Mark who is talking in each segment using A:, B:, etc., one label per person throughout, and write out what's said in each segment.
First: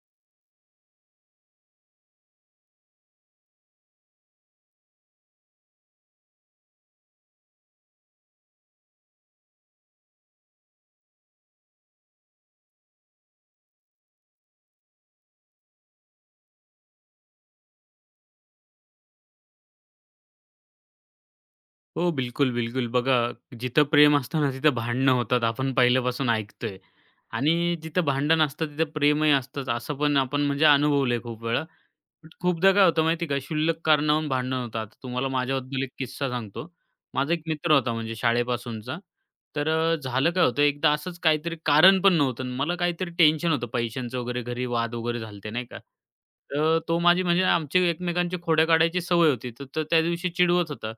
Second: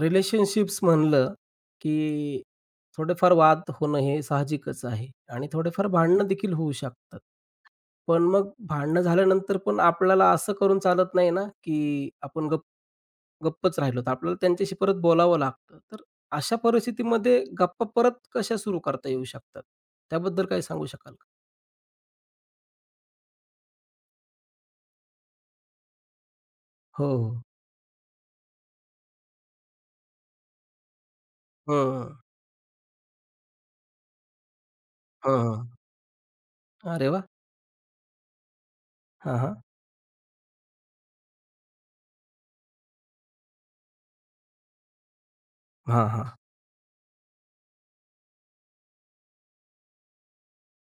A: Relationships म्हणलं, की थोडेफार वाद होणं हे साहजिकच आहे आणि थोडेफार भांडणं देखील होऊ शकतात. पण मग भांडणं झाल्यानंतर पण आपल्याला असं करून चालत नाही ना, की आपण गप्पच राहिलो. तर आपल्याला त्यांच्याशी परत बोलावं लागतं. तर अशा परिस्थितीमध्ये गप्पा परत कशा सुरू करता येऊ शकतात? त्याबद्दल काही सांगू शकाल का?
B: हो, बिलकुल, बिलकुल. बघा, जिथं प्रेम असतं ना, तिथं भांडणं होतात. आपण पहिल्यापासून ऐकतोय
A: हो, हो.
B: आणि जिथं भांडण असतं, तिथं प्रेमही असतंच, असं पण आपण म्हणजे अनुभवलंय खूप वेळा.
A: हं,
B: बट खूपदा काय होतं माहिती आहे का, क्षुल्लक कारणावरून भांडण होतात. तुम्हाला
A: हं,
B: माझ्याबद्दल एक किस्सा सांगतो.
A: अरे वाह!
B: माझा एक मित्र होता म्हणजे शाळेपासूनचा.
A: हां, हां.
B: तर झालं काय होतं एकदा असंच काहीतरी कारण पण नव्हतं आणि मला काहीतरी टेन्शन होतं पैशांचं वगैरे घरी वाद वगैरे झालते नाही का.
A: हां, हां.
B: तर तो माझी म्हणजे आमची एकमेकांची खोड्या काढायची सवय होती. तर तो त्या दिवशी चिडवत होता.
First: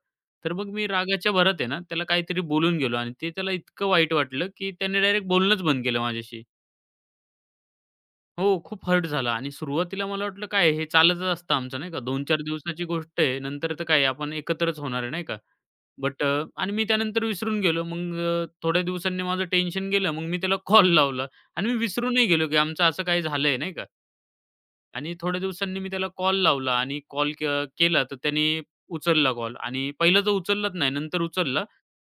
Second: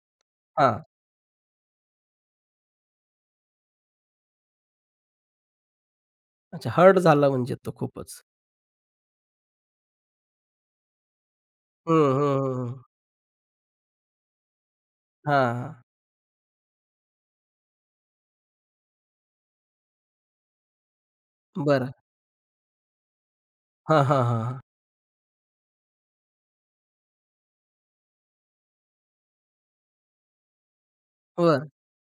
B: तर मग
A: हां.
B: मी रागाच्या भरात आहे ना त्याला काहीतरी बोलून गेलो आणि ते त्याला इतकं वाईट वाटलं, की त्याने डायरेक्ट बोलणंच बंद केलं माझ्याशी.
A: अच्छा हर्ट झाला म्हणजे तो खूपच.
B: हो, खूप हर्ट झाला आणि सुरुवातीला मला वाटलं काय हे चालतच असतं आमचं नाही
A: हं,
B: का,
A: हं,
B: 2-4
A: हं,
B: दिवसाची
A: हं.
B: गोष्ट आहे. नंतर तर काय आपण एकत्रच होणार आहे नाही का.
A: हां,
B: बट आणि मी त्यानंतर विसरून गेलो. मग थोड्या दिवसांनी माझं टेन्शन गेलं. मग मी त्याला कॉल लावला आणि मी
A: बरं.
B: विसरूनही गेलो, की आमचं असं काही झालंय नाही का.
A: हां, हां, हां, हां.
B: आणि थोड्या दिवसांनी मी त्याला कॉल लावला आणि कॉल के केला तर त्याने उचलला कॉल आणि पहिला तर उचललाच नाही, नंतर उचलला
A: बरं.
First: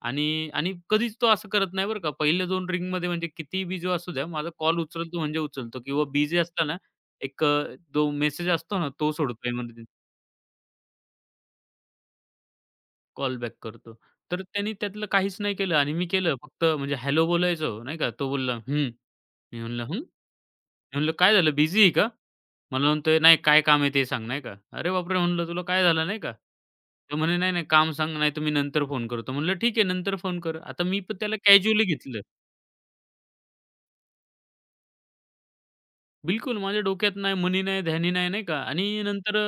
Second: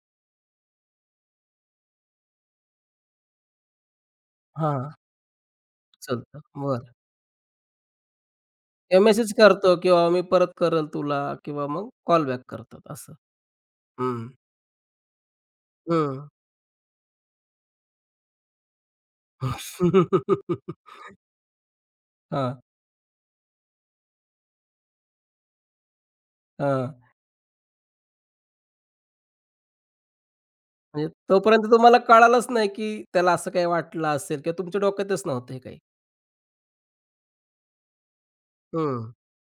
B: आणि आणि कधीच तो असं करत नाही बरं का. पहिल्या 2 रिंगमध्ये म्हणजे किती बिझी असू द्या, माझा
A: हां,
B: कॉल
A: हां.
B: उचलतो म्हणजे उचलतो किंवा बिझी
A: चालतं.
B: असला ना,
A: बरं.
B: एक जो मेसेज असतो ना,
A: किंवा
B: तो
A: मेसेज
B: सोडतो
A: करतो
B: इमर्जन्सी
A: किंवा मी परत करेल तुला किंवा मग कॉल बॅक करतात असं.
B: कॉल बॅक करतो.
A: हं,
B: तर त्याने त्यातलं काहीच नाही केलं आणि मी
A: हं.
B: केलं फक्त म्हणजे हॅलो बोलायचो नाही का. तो बोलला, "हं." मी म्हणलं, "हं?" मी म्हणलं, "काय झालं बिझी आहे का?"
A: हां,
B: मला म्हणतोय, "नाही काय काम आहे ते सांग," नाही का. "अरे बापरे!" म्हणलं, "तुला काय झालं?" नाही का.
A: हां.
B: तो म्हणे, "नाही, नाही काम सांग, नाही तर नंतर फोन करतो." म्हणलं, "ठीक आहे नंतर फोन कर." आता मी
A: म्हणजे
B: पण त्याला
A: तोपर्यंत
B: कॅज्युअली
A: तुम्हाला
B: घेतलं.
A: कळालंच नाही, की त्याला असं काही वाटलं असेल किंवा तुमच्या डोक्यातच नव्हतं हे काही.
B: बिलकुल माझ्या डोक्यात नाही, मनी नाही, ध्यानी नाही, नाही का आणि
A: हं,
B: नंतर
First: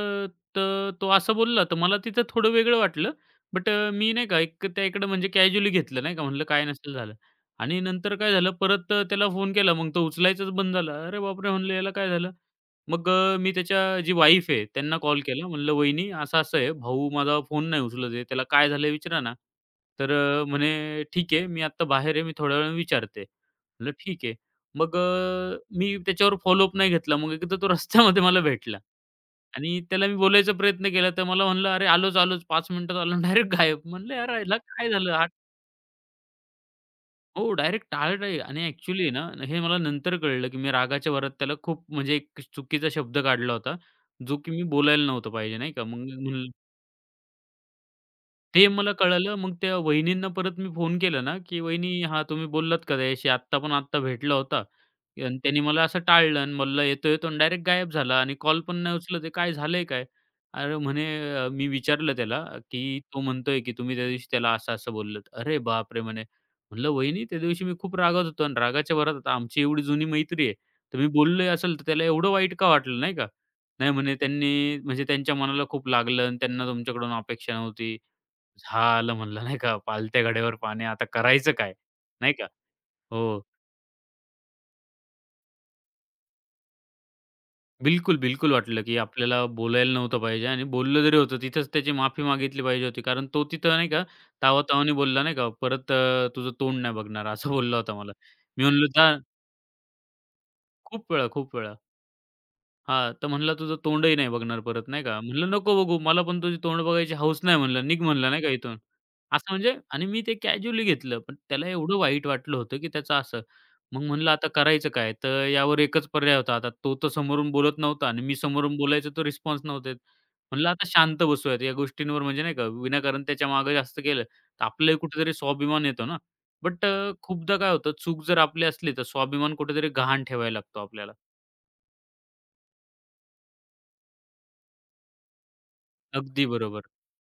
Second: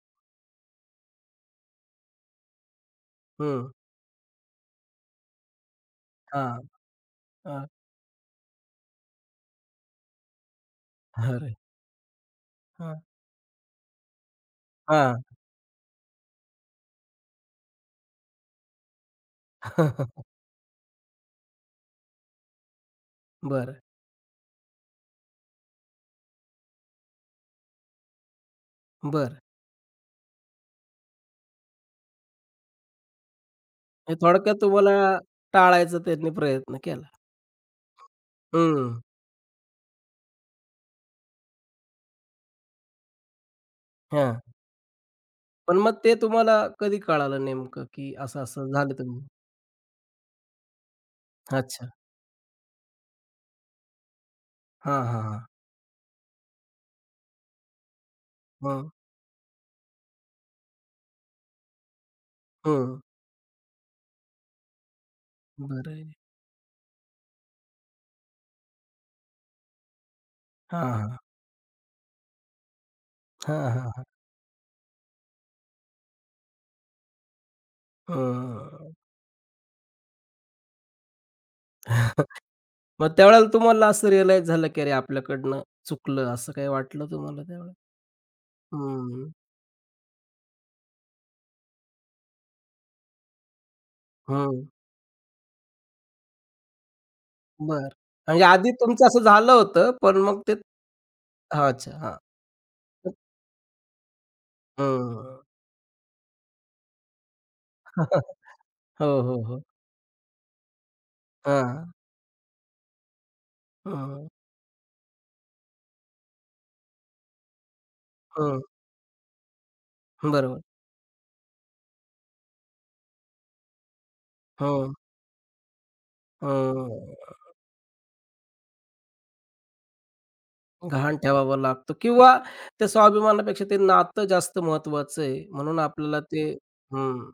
B: तर तो असं बोलला तर मला तिथं थोडं वेगळं वाटलं.
A: हं.
B: बट मी नाही का एक त्याकडे म्हणजे कॅज्युअली घेतलं नाही का. म्हणलं
A: हां,
B: काय नसेल झालं
A: हां.
B: आणि नंतर काय झालं परत त्याला फोन केला मग तो उचलायचाच बंद झाला. "अरे बापरे!"
A: अरे!
B: म्हणलं, "याला काय झालं?"
A: हां,
B: मग मी त्याच्या जी वाईफ आहे त्यांना कॉल
A: हां.
B: केला. म्हणलं, "वहिनी असं-असं आहे. भाऊ माझा फोन नाही उचलत आहे. त्याला काय झालं विचारा ना." तर म्हणे, "ठीक आहे. मी आत्ता बाहेर आहे. मी थोड्या वेळाने विचारते."
A: बरं,
B: म्हणलं, "ठीक आहे." मग मी त्याच्यावर फॉलोअप नाही घेतला. मग एकदा तो रस्त्यामध्ये मला भेटला
A: बरं.
B: आणि त्याला मी बोलायचा प्रयत्न केला. तर मला म्हणलं, "अरे आलोच, आलोच. 5 मिनिटात आलो." डायरेक्ट गायब. म्हणलं,
A: म्हणजे
B: "यार,
A: थोडक्यात
B: ह्याला काय
A: तुम्हाला
B: झालं? हा
A: टाळायचा त्यांनी प्रयत्न केला.
B: हो, डायरेक्ट टाळत आहे आणि
A: हं.
B: ॲक्चुअली ना, हे मला नंतर कळलं, की मी रागाच्या भरात त्याला खूप म्हणजे एक चुकीचा शब्द काढला होता, जो
A: हां.
B: की मी बोलायला नव्हतं पाहिजे, नाही
A: पण
B: का.
A: मग
B: मग
A: ते
B: म्हणलं
A: तुम्हाला कधी कळालं नेमकं, की असं-असं
B: ते मला
A: झालं तुम्ही?
B: कळालं. मग त्या वहिनींना परत मी फोन केला ना, की
A: अच्छा.
B: "वहिनी, हां, तुम्ही बोललात का त्याच्याशी? आत्ता पण आत्ता भेटला होता
A: हां, हां,
B: आणि
A: हां.
B: त्याने मला असं टाळलं आणि बोलला, 'येतो, येतो' आणि डायरेक्ट गायब झाला आणि कॉल पण
A: हं,
B: नाही उचलत आहे. काय झालंय काय?" अरे म्हणे मी विचारलं त्याला,
A: हं.
B: की "तो म्हणतोय की तुम्ही त्या दिवशी त्याला असं-असं बोललात." "अरे
A: बरं
B: बापरे!"
A: आहे.
B: म्हणे. म्हणलं, "वहिनी, त्या दिवशी मी खूप रागात होतो आणि रागाच्या भरात आता आमची एवढी जुनी मैत्री आहे,
A: हां,
B: तर मी
A: हां.
B: बोललोही असेल तर त्याला एवढं वाईट का वाटलं, नाही का?"
A: हां, हां,
B: "नाही,"
A: हां.
B: म्हणे, "त्यांनी म्हणजे त्यांच्या मनाला खूप लागलं आणि त्यांना तुमच्याकडून अपेक्षा नव्हती." "छा"
A: हं.
B: आलं म्हणलं नाही का, "पालत्या घड्यावर पाणी" आता करायचं काय? नाही का?
A: मग
B: हो.
A: त्यावेळेला तुम्हाला असं रिअलाईज झालं, की अरे आपल्याकडनं चुकलं, असं काही वाटलं तुम्हाला त्यावेळेला?
B: बिलकुल, बिलकुल वाटलं, की
A: हं,
B: आपल्याला बोलायला नव्हतं पाहिजे आणि बोललं जरी होतं तिथेच त्याची माफी मागितली पाहिजे होती. कारण तो तिथं नाही का
A: हं.
B: तावातावाने बोलला नाही का, "परत तुझं तोंड नाही बघणार" असं बोलला
A: बरं.
B: होता मला.
A: म्हणजे
B: मी
A: आधी
B: म्हणलो,
A: तुमचं
B: "जा."
A: असं झालं होतं, पण मग ते
B: खूप वेळा, खूप
A: हां,
B: वेळा.
A: अच्छा. हां.
B: हां, तर म्हणला, "तुझं तोंडही नाही बघणार परत," नाही का.
A: हं.
B: म्हणलं, "नको बघू, मला पण तुझी तोंड बघायची हौस नाही," म्हणलं, "निघ," म्हणलं, "नाही का इथून."
A: हो, हो,
B: असं
A: हो.
B: म्हणजे आणि मी ते कॅज्युअली घेतलं. पण त्याला
A: हां.
B: एवढं वाईट वाटलं होतं, की त्याचं असं. मग
A: हं,
B: म्हणलं, "आता करायचं काय?" तर यावर एकच पर्याय होता. आता तो तर समोरून बोलत नव्हता आणि मी
A: हं.
B: समोरून बोलायचो, तर रिस्पॉन्स नव्हते
A: बरोबर.
B: म्हणलं, "आता शांत बसूयात या गोष्टींवर." म्हणजे नाही का, विनाकारण त्याच्या मागे जास्त केलं, तर
A: हं,
B: आपलंही कुठेतरी स्वाभिमान येतो ना. बट
A: हं.
B: खूपदा काय होतं, चूक जर आपली असली, तर स्वाभिमान कुठेतरी गहाण ठेवायला लागतो आपल्याला.
A: गहाण ठेवावा लागतो किंवा त्या स्वाभिमानापेक्षा ते नातं जास्त महत्वाचं आहे. म्हणून आपल्याला
B: अगदी
A: ते
B: बरोबर.
A: हं.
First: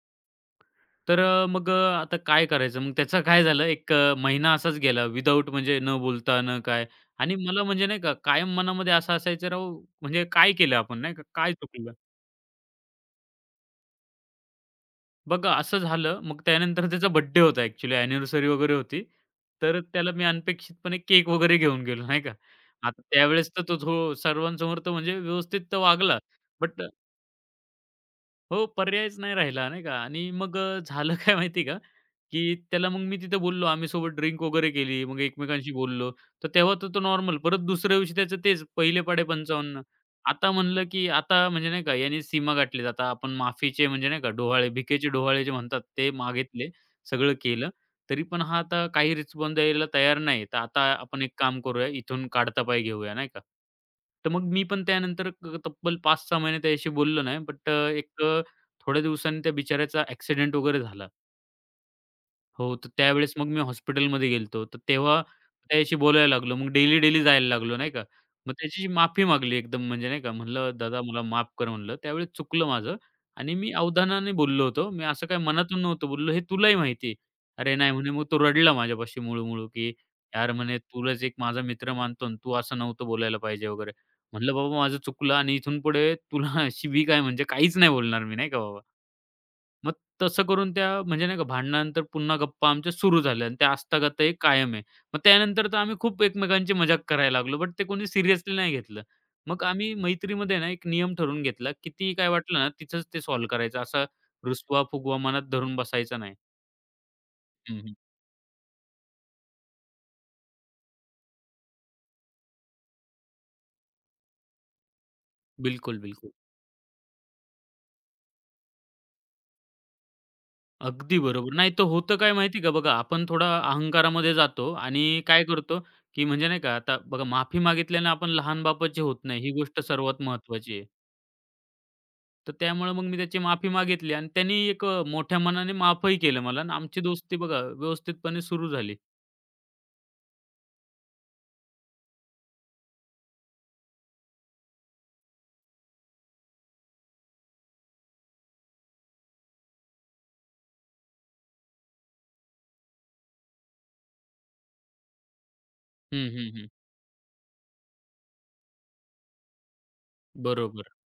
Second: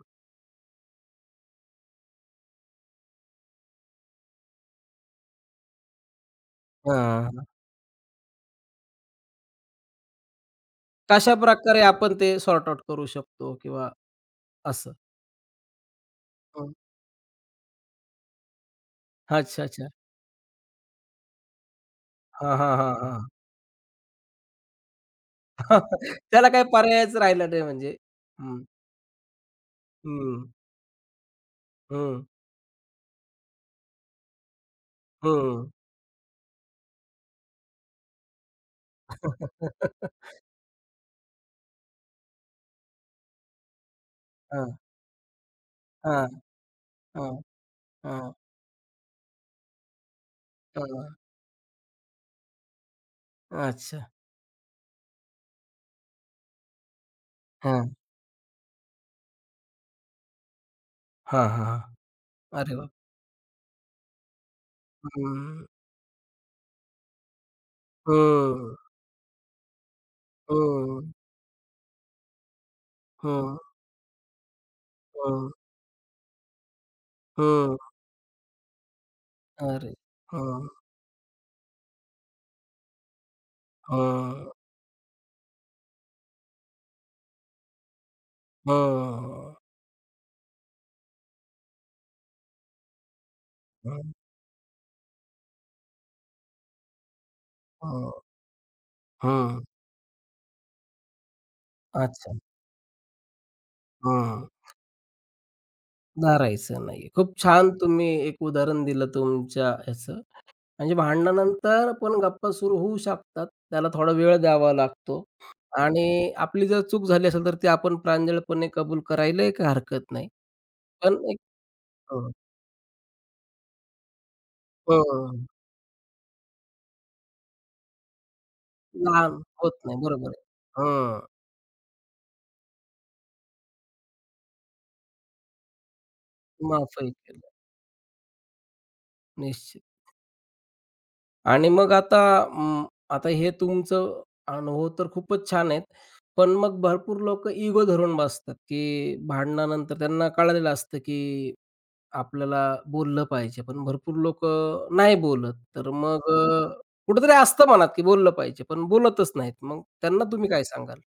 B: तर आता काय करायचं? मग त्याचं काय झालं, एक महिना असाच गेला विदाऊट म्हणजे न बोलता, न काय. आणि
A: हां.
B: मला म्हणजे नाही का कायम मनामध्ये असं असायचं राव, म्हणजे काय केलं आपण नाही का,
A: कशा
B: काय
A: प्रकारे
B: चुकलं?
A: आपण ते सॉर्ट आउट करू शकतो किंवा असं?
B: बघा असं झालं, मग
A: हं.
B: त्यानंतर त्याचा बर्थडे होता ॲक्चुअली अॅनिव्हर्सरी वगैरे होती.
A: अच्छा,
B: तर
A: अच्छा.
B: त्याला मी अनपेक्षितपणे केक वगैरे घेऊन गेलो नाही का.
A: हां, हां, हां,
B: आता
A: हां.
B: त्यावेळेस तर तो सर्वांसमोर तर म्हणजे व्यवस्थित तर वागला.
A: त्याला काही
B: बट
A: पर्यायच राहिला नाही म्हणजे. हं,
B: हो, पर्यायच नाही राहिला नाही का आणि
A: हं,
B: मग झालं काय माहिती आहे का,
A: हं,
B: की त्याला मग मी तिथे बोललो, आम्ही सोबत ड्रिंक वगैरे केली, मग
A: हं.
B: एकमेकांशी बोललो. तर तेव्हा तर तो नॉर्मल. परत दुसऱ्या दिवशी त्याचं तेच पहिले पाढे 55. आता म्हणलं, की आता म्हणजे नाही का याने सीमा गाठली. आता आपण माफीचे म्हणजे नाही का डोहाळे,
A: हां,
B: भिकेचे डोहाळे जे म्हणतात ते
A: हां,
B: मागितले,
A: हां,
B: सगळं केलं.
A: हां,
B: तरी
A: हां.
B: पण हा आता काही रिस्पॉन्स द्यायला तयार नाही. तर आता आपण एक काम करूया, इथून काढता पाय घेऊया नाही का.
A: अच्छा.
B: तर मग मी पण त्यानंतर तब्बल 5-6 महिने त्याच्याशी बोललो नाही. बट
A: हां,
B: एक थोड्या दिवसांनी त्या बिचाऱ्याचा ॲक्सिडेंट वगैरे झाला.
A: हां, हां, हां. अरे
B: हो,
A: वाह!
B: तर त्यावेळेस मग मी हॉस्पिटलमध्ये गेलतो तर तेव्हा
A: हं,
B: त्याच्याशी बोलायला लागलो. मग डेली, डेली जायला लागलो नाही का. मग
A: हं,
B: त्याची माफी मागली एकदम म्हणजे नाही का म्हणलं, "दादा
A: हं,
B: मला माफ कर" म्हणलं. त्यावेळेस चुकलं माझं आणि
A: हं,
B: मी अवधानाने बोललो होतो. मी असं काही
A: हं,
B: मनातून नव्हतो बोललो, "हे तुलाही माहिती "अरे
A: हं.
B: नाही" म्हणे. मग तो रडला माझ्यापाशी मुळू-मुळू, की
A: अरे!
B: "यार"
A: हां,
B: म्हणे, "तुलाच एक माझा मित्र मानतो आणि तू असं नव्हतं बोलायला पाहिजे वगैरे."
A: हां,
B: म्हणलं, "बाबा माझं चुकलं आणि इथून पुढे तुला अशी मी काय म्हणजे काहीच नाही बोलणार मी." नाही का बाबा.
A: हां,
B: मग तसं करून त्या म्हणजे नाही का भांडणानंतर पुन्हा गप्पा आमच्या सुरू झाल्या आणि त्या
A: हां,
B: आस्थागत एक कायम आहे. मग त्यानंतर तर आम्ही खूप एकमेकांची मजाक करायला लागलो, बट ते कोणी
A: हां,
B: सिरियसली नाही घेतलं.
A: हां,
B: मग आम्ही मैत्रीमध्ये ना एक नियम ठरवून घेतला, कितीही काय
A: अच्छा.
B: वाटलं ना तिथंच ते सॉल्व्ह करायचं. असा
A: हां.
B: रुसवा-फुगवा मनात धरून बसायचा नाही.
A: धरायचं नाही. खूप छान
B: हं, हं.
A: तुम्ही एक उदाहरण दिलं तुमच्या ह्याचं. म्हणजे भांडणानंतर पण गप्पा सुरू होऊ शकतात. त्याला थोडा वेळ द्यावा लागतो
B: बिलकुल,
A: आणि
B: बिलकुल.
A: आपली जर चूक झाली असेल, तर ती आपण प्रांजळपणे कबूल करायलाही काही हरकत नाही. पण
B: अगदी
A: एक
B: बरोबर. नाही तर होतं
A: हं,
B: काय माहिती का बघा, आपण थोडा अहंकारामध्ये जातो आणि
A: हं.
B: काय करतो, की म्हणजे नाही का आता बघा माफी मागितल्याने आपण लहान बापाचे होत
A: लहान
B: नाही. ही
A: होत
B: गोष्ट
A: नाही.
B: सर्वात
A: बरोबर आहे.
B: महत्त्वाची आहे.
A: हां.
B: तर त्यामुळे मग मी त्याची माफी मागितली आणि त्यांनी एक मोठ्या मनाने माफही केलं मला आणि आमची
A: माफही
B: दोस्ती
A: केलं.
B: बघा व्यवस्थितपणे सुरू झाली.
A: निश्चित. आणि मग आता अं, आता हे तुमचं अनुभव तर खूपच छान आहेत. पण मग भरपूर लोक इगो धरून बसतात, की भांडणानंतर त्यांना कळलेलं असतं, की आपल्याला बोललं पाहिजे. पण भरपूर लोक नाही बोलत. तर
B: हं,
A: मग
B: हं, हं.
A: कुठेतरी असतं मनात, की बोललं पाहिजे, पण बोलतच नाहीत. मग त्यांना तुम्ही काय
B: बरोबर.
A: सांगाल?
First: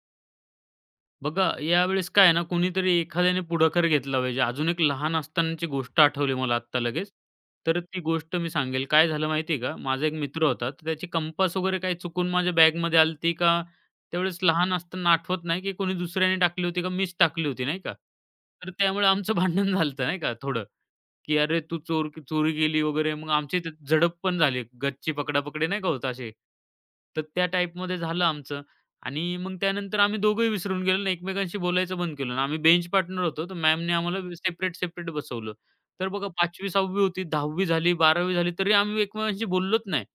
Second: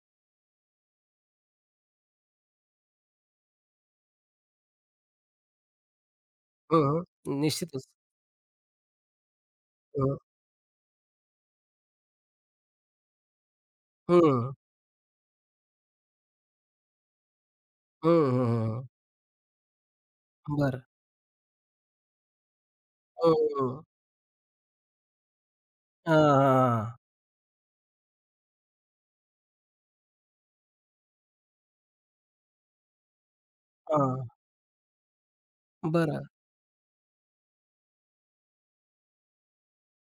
B: बघा, यावेळेस काय आहे ना, कोणीतरी एखाद्याने पुढाकार घेतला पाहिजे. अजून एक लहान असतानाची गोष्ट आठवली मला आत्ता
A: हं,
B: लगेच.
A: हं.
B: तर
A: निश्चितच.
B: ती गोष्ट मी सांगेल. काय झालं माहिती आहे का? माझा एक
A: हं,
B: मित्र होता. तर त्याची कंपास वगैरे काही चुकून माझ्या बॅगमध्ये आली होती का, त्यावेळेस
A: हं.
B: लहान असताना आठवत नाही, की कोणी दुसऱ्याने टाकली होती का मीच टाकली होती, नाही का.
A: हं,
B: तर
A: हं,
B: त्यामुळे आमचं भांडण झालं नाही का थोडं,
A: बरं.
B: की "अरे, तू चोर चोरी केली" वगैरे. मग आमची त्यात
A: हं.
B: झडप पण झाली. गच्ची पकडापकडी नाही का होत
A: हां,
B: अशी.
A: हां, हां.
B: तर त्या टाईपमध्ये झालं आमचं. आणि मग त्यानंतर आम्ही दोघंही विसरून गेलो आणि एकमेकांशी बोलायचं बंद केलं आणि आम्ही बेंच पार्टनर होतो. तर मॅमने आम्हाला
A: हां.
B: सेपरेट, सेपरेट बसवलं. तर
A: बरं.
B: बघा 5वी, 6वी होती, 10वी झाली, 12वी झाली तरी आम्ही एकमेकांशी बोललोच नाही.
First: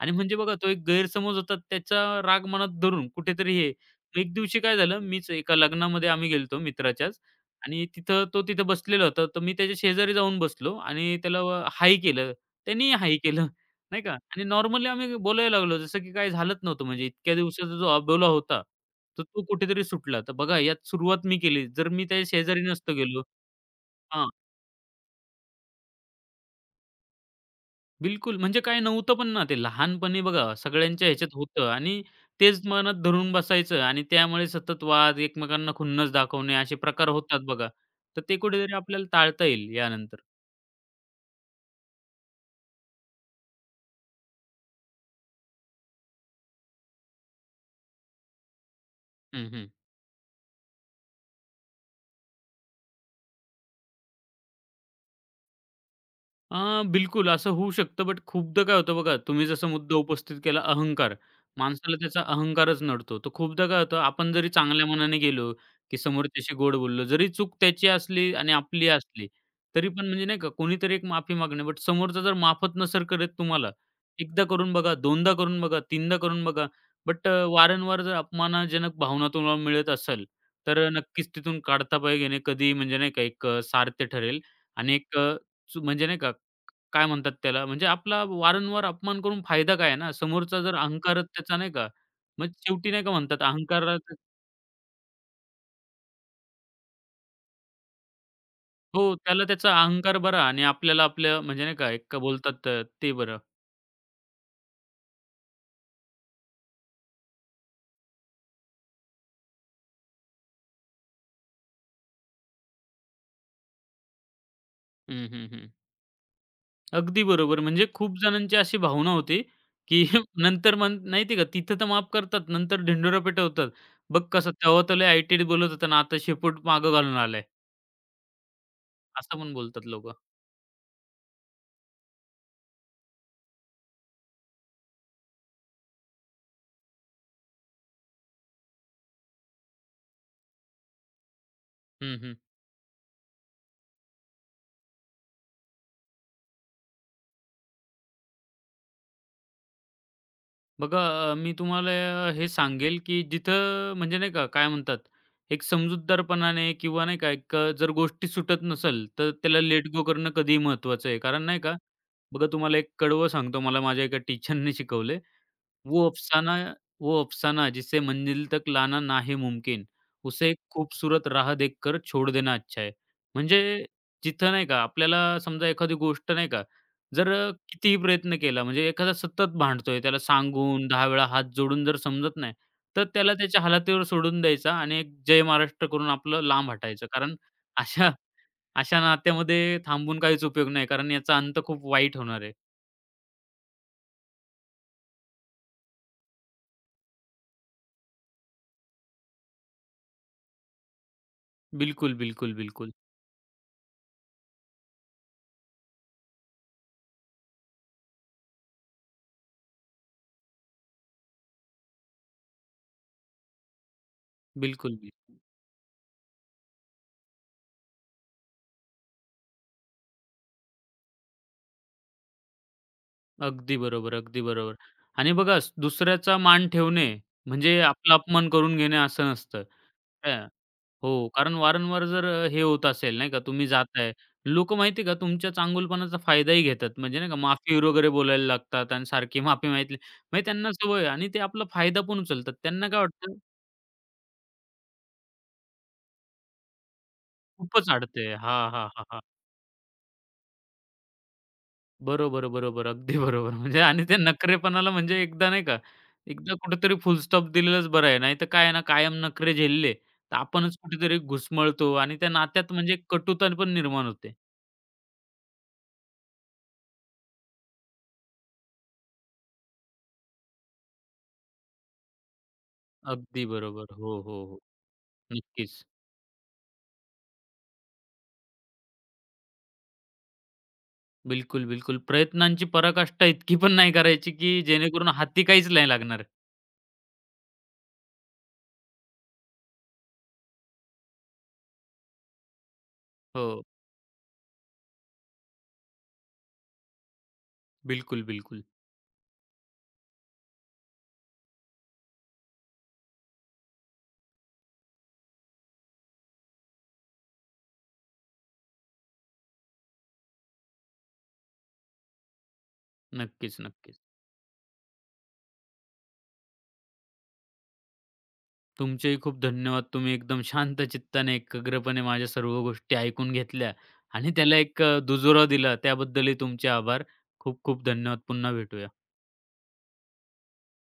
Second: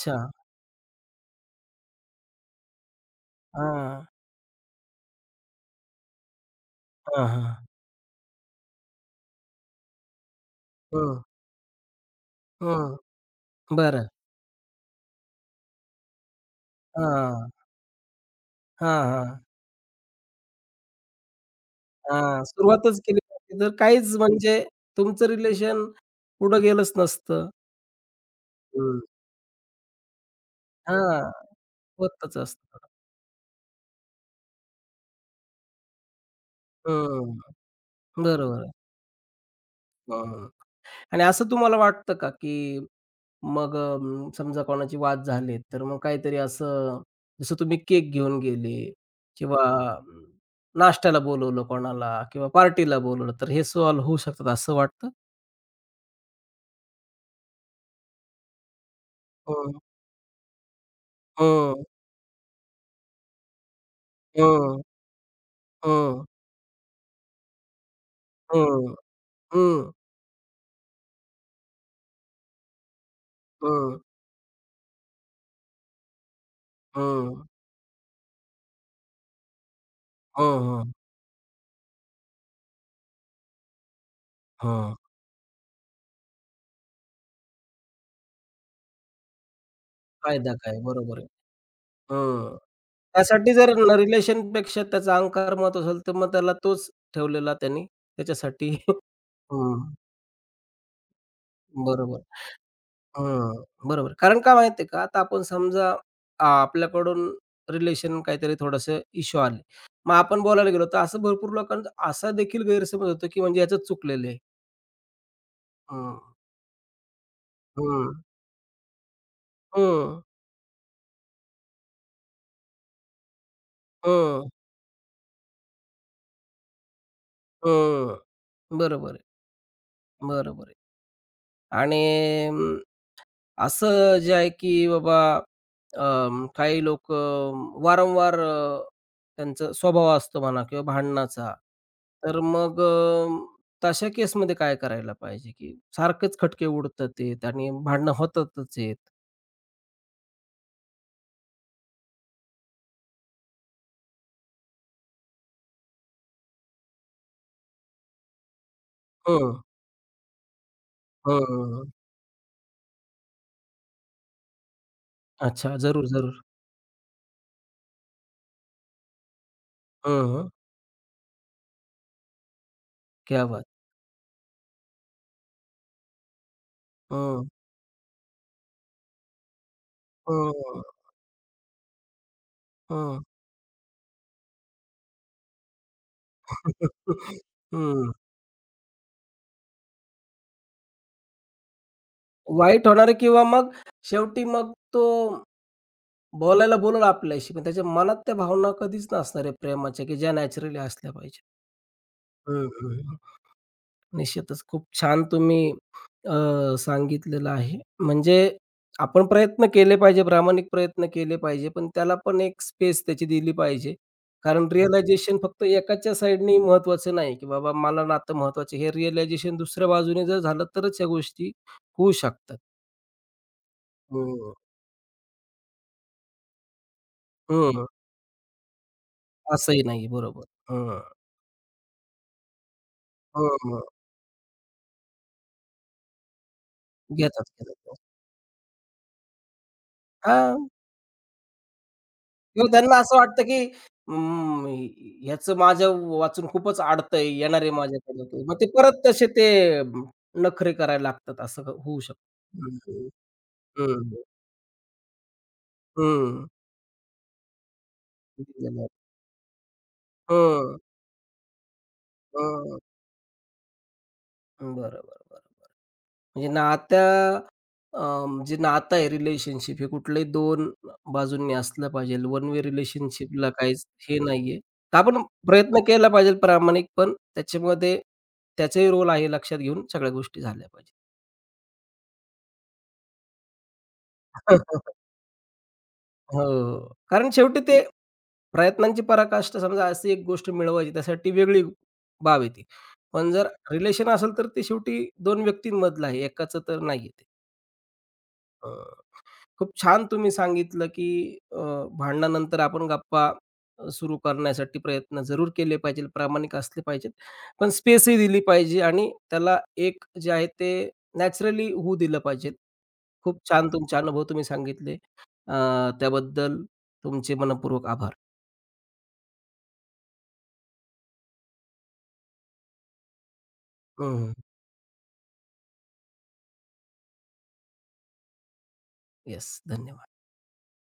B: आणि म्हणजे बघा तो एक गैरसमज होता त्याचा राग मनात धरून कुठेतरी हे
A: हां.
B: एक दिवशी काय झालं मीच एका लग्नामध्ये आम्ही गेलतो मित्राच्याच
A: हां, हां.
B: आणि तिथं तो तिथं बसलेला होता. तर मी त्याच्या शेजारी जाऊन बसलो आणि त्याला हाय केलं. त्यानी
A: हं,
B: हाय केलं. नाही
A: बरं.
B: का? आणि नॉर्मली आम्ही बोलायला लागलो जसं की काही झालंच नव्हतं. म्हणजे इतक्या
A: हां.
B: दिवसाचा जो अबोला होता,
A: हां,
B: तर
A: हां.
B: तो कुठेतरी सुटला. तर बघा यात सुरुवात मी केली. जर मी त्या
A: हां,
B: शेजारी नसतो
A: सुरुवातच केली
B: गेलो
A: नसती तर काहीच
B: हां,
A: म्हणजे तुमचं रिलेशन पुढं गेलंच नसतं.
B: बिलकुल. म्हणजे काय
A: हं.
B: नव्हतं पण ना ते लहानपणी बघा सगळ्यांच्या
A: हां.
B: ह्याच्यात होतं आणि
A: होतच
B: तेच
A: असतं.
B: मनात धरून बसायचं आणि त्यामुळे सतत वाद, एकमेकांना खुन्नस दाखवणे असे प्रकार
A: हं,
B: होतात बघा. तर ते
A: बरोबर आहे.
B: कुठेतरी आपल्याला टाळता येईल यानंतर.
A: हं. आणि असं तुम्हाला वाटतं का, की मग समजा कोणाचे वाद झाले, तर मग काहीतरी असं जसं तुम्ही केक घेऊन गेले
B: हं,
A: किंवा
B: हं.
A: अं, नाश्त्याला बोलवलं कोणाला किंवा पार्टीला बोलवलं, तर हे सॉल्व्ह होऊ शकतात असं वाटतं?
B: बिलकुल असं होऊ शकतं, बट खूपदा काय होतं बघा, तुम्ही जसा
A: हं,
B: मुद्दा उपस्थित केला अहंकार.
A: हं,
B: माणसाला त्याचा अहंकारच नडतो. तर खूपदा काय होतं, आपण जरी
A: हं,
B: चांगल्या मनाने गेलो, की
A: हं.
B: समोरच्याशी गोड बोललो, जरी चूक त्याची असली आणि आपली
A: हं,
B: असली, तरी
A: हं,
B: पण म्हणजे नाही का कोणीतरी एक माफी मागणे. बट समोरचा जर माफच नसेल करत तुम्हाला,
A: हं,
B: एकदा करून बघा, दोनदा करून बघा, तीनदा करून बघा. बट
A: हं,
B: वारंवार जर अपमानजनक भावना तुम्हाला मिळत असेल,
A: हं,
B: तर
A: हं,
B: नक्कीच तिथून काढता पाय घेणे कधी म्हणजे नाही का एक सार्थ ठरेल
A: हं.
B: आणि एक म्हणजे नाही का काय म्हणतात त्याला, म्हणजे आपला वारंवार अपमान करून फायदा काय आहे ना,
A: फायदा
B: समोरचा जर
A: काय? बरोबर आहे.
B: अहंकारच त्याचा नाही का, मग
A: हं.
B: शेवटी नाही का म्हणतात
A: त्यासाठी जर न
B: अहंकाराचा
A: रिलेशनपेक्षा त्याचा अहंकार महत्त्व असेल, तर मग त्याला तोच ठेवलेला त्यांनी त्याच्यासाठी
B: हो, त्याला त्याचा
A: हं,
B: अहंकार बरा आणि आपल्याला आपल्या म्हणजे नाही का एक
A: बरोबर.
B: का बोलतात ते बरं.
A: हं, बरोबर. कारण का माहिती आहे का? आता आपण समजा आ, आपल्याकडून रिलेशन काहीतरी थोडंसं इश्यू आले. मग आपण बोलायला गेलो, तर असं भरपूर लोकांचा असा देखील गैरसमज होतो, की म्हणजे ह्याचं चुकलेलं आहे.
B: हं, हं, हं.
A: हं,
B: अगदी बरोबर. म्हणजे
A: हं,
B: खूप जणांची अशी भावना होती, की
A: हं,
B: नंतर म्हण माहिती आहे का, तिथं तर माफ करतात, नंतर ढिंडोरा पेटवतात. बघ
A: हं,
B: कसं तेव्हा तर लय ऐटीत बोलत होता ना, आता शेपूट मागं घालून आलंय,
A: हं. बरोबर आहे.
B: असं पण बोलतात लोकं.
A: बरोबर आहे. आणि अं, असं जे आहे की बाबा अं, काही लोकं वारंवार त्यांचा स्वभाव असतो म्हणा किंवा भांडणाचा. तर मग तशा केसमध्ये काय करायला पाहिजे? की सारखेच खटके उडतात आहेत आणि भांडणं होतातच आहेत.
B: बघा मी तुम्हाला हे सांगेल, की जिथं म्हणजे नाही का, काय म्हणतात, एक समजूतदारपणाने किंवा नाही का, एक जर गोष्टी सुटत नसेल, तर
A: हं,
B: त्याला लेट गो करणं कधीही महत्त्वाचं आहे.
A: हं,
B: कारण नाही का,
A: हं,
B: बघा तुम्हाला एक कडवं सांगतो, मला माझ्या एका टीचरने शिकवले.
A: अच्छा. जरूर,
B: वो
A: जरूर.
B: अफ़साना वो अफ़साना जिसे मंज़िल तक लाना ना ही मुमकिन,
A: हं, हं.
B: उसे एक खूबसूरत राह देखकर छोड़ देना अच्छा है.
A: क्या
B: म्हणजे
A: बात!
B: जिथं नाही का आपल्याला समजा एखादी गोष्ट नाही का, जर
A: हं,
B: कितीही प्रयत्न केला म्हणजे एखादा सतत भांडतोय, त्याला
A: हं, हं.
B: सांगून 10 वेळा हात जोडून जर समजत नाही, तर
A: हं.
B: त्याला त्याच्या हालातीवर सोडून द्यायचा आणि एक जय महाराष्ट्र करून आपलं लांब हटायचं. कारण अशा अशा नात्यामध्ये थांबून काहीच उपयोग नाही. कारण याचा अंत खूप वाईट होणार आहे.
A: वाईट होणारे किंवा मग शेवटी मग तो बोलायला बोलेल आपल्याशी, पण त्याच्या मनात त्या भावना कधीच नसणार आहे प्रेमाच्या, की ज्या नॅचरली असल्या पाहिजेत.
B: बिलकुल, बिलकुल,
A: हं,
B: बिलकुल.
A: हं, हं. निश्चितच खूप छान तुम्ही अ, सांगितलेलं आहे. म्हणजे आपण प्रयत्न केले पाहिजे, प्रामाणिक प्रयत्न केले पाहिजे, पण त्याला पण एक स्पेस त्याची दिली पाहिजे. कारण हो.
B: बिलकुल,
A: रिअलायझेशन
B: बिलकुल.
A: फक्त एकाच्या साइडनी महत्त्वाचं नाही, की बाबा मला नातं महत्त्वाचं हे रिअलायझेशन दुसऱ्या बाजूने जर झालं तरच या गोष्टी होऊ शकतात.
B: अगदी बरोबर, अगदी
A: हं,
B: बरोबर. आणि बघा दुसऱ्याचा मान ठेवणे म्हणजे
A: हं,
B: आपला अपमान करून घेणे असं नसतं.
A: असंही नाही.
B: काय
A: बरोबर. हं.
B: हो, कारण वारंवार जर हे होत असेल नाही का, तुम्ही
A: हं,
B: जाताय, लोकं माहिती आहे का तुमच्याच चांगुलपणाचा फायदाही घेतात. म्हणजे नाही का
A: घेतात,
B: माफी
A: घेतात.
B: वगैरे बोलायला लागतात आणि सारखी माफी मागितली म्हणजे
A: हां.
B: त्यांना सवय आहे आणि ते आपला फायदा पण उचलतात.
A: किंवा
B: त्यांना
A: त्यांना
B: काय
A: असं
B: वाटतं
A: वाटतं, की अं, ह्याचं माझ्या वाचून खूपच अडतंय, येणार आहे
B: खूपच
A: माझ्याकडे
B: अडतंय.
A: ते. मग
B: हां,
A: ते
B: हां,
A: परत
B: हां, हां.
A: तसे ते अं, नखरे करायला लागतात, असं होऊ शकतं.
B: बरोबर,
A: हं,
B: बरोबर.
A: हं,
B: अगदी बरोबर. म्हणजे
A: हं,
B: आणि त्या
A: हं.
B: नखरेपणाला म्हणजे एकदा नाही का, एकदा कुठेतरी फुलस्टॉप दिलेलंच बरं आहे. नाहीतर काय आहे ना, कायम नखरे झेलले, तर
A: हं.
B: आपणच कुठेतरी घुसमळतो आणि त्या नात्यात
A: हं,
B: म्हणजे एक कटुता पण निर्माण होते.
A: हं. बरोबर. म्हणजे नात्या अं, जे नातं आहे रिलेशनशिप हे कुठलंही 2 बाजूंनी असलं पाहिजे. वन वे
B: अगदी
A: रिलेशनशिपला काहीच
B: बरोबर.
A: हे
B: हो, हो,
A: नाहीये.
B: हो.
A: तर आपण प्रयत्न
B: नक्कीच.
A: केला पाहिजे प्रामाणिक, पण त्याच्यामध्ये त्याचाही रोल आहे लक्षात घेऊन सगळ्या गोष्टी झाल्या पाहिजेत.
B: बिलकुल, बिलकुल. प्रयत्नांची पराकाष्ठा इतकी पण नाही करायची, की जेणेकरून हाती काहीच नाही लागणार.
A: हो. कारण शेवटी ते प्रयत्नांची पराकाष्ठा समजा अशी एक गोष्ट मिळवायची त्यासाठी वेगळी बाब आहे पण जर
B: हो.
A: रिलेशन असेल तर ते शेवटी 2 व्यक्तींमधलं आहे, एकाचं तर नाहीये ते.
B: बिलकुल, बिलकुल.
A: खूप छान तुम्ही सांगितलं, की भांडणानंतर आपण गप्पा सुरू करण्यासाठी प्रयत्न जरूर केले पाहिजेत, प्रामाणिक असले पाहिजेत. पण स्पेसही दिली पाहिजे आणि त्याला एक जे आहे ते नॅचरली होऊ दिलं पाहिजे. खूप
B: नक्कीच,
A: छान तुमचे
B: नक्कीच.
A: अनुभव तुम्ही सांगितले. अ, त्याबद्दल तुमचे मनःपूर्वक आभार.
B: तुमचेही खूप धन्यवाद. तुम्ही एकदम शांत चित्ताने, एकाग्रपणे माझ्या सर्व गोष्टी ऐकून घेतल्या आणि त्याला एक दुजोरा दिला. त्याबद्दलही तुमचे आभार. खूप खूप धन्यवाद. पुन्हा भेटूया.
A: येस. धन्यवाद.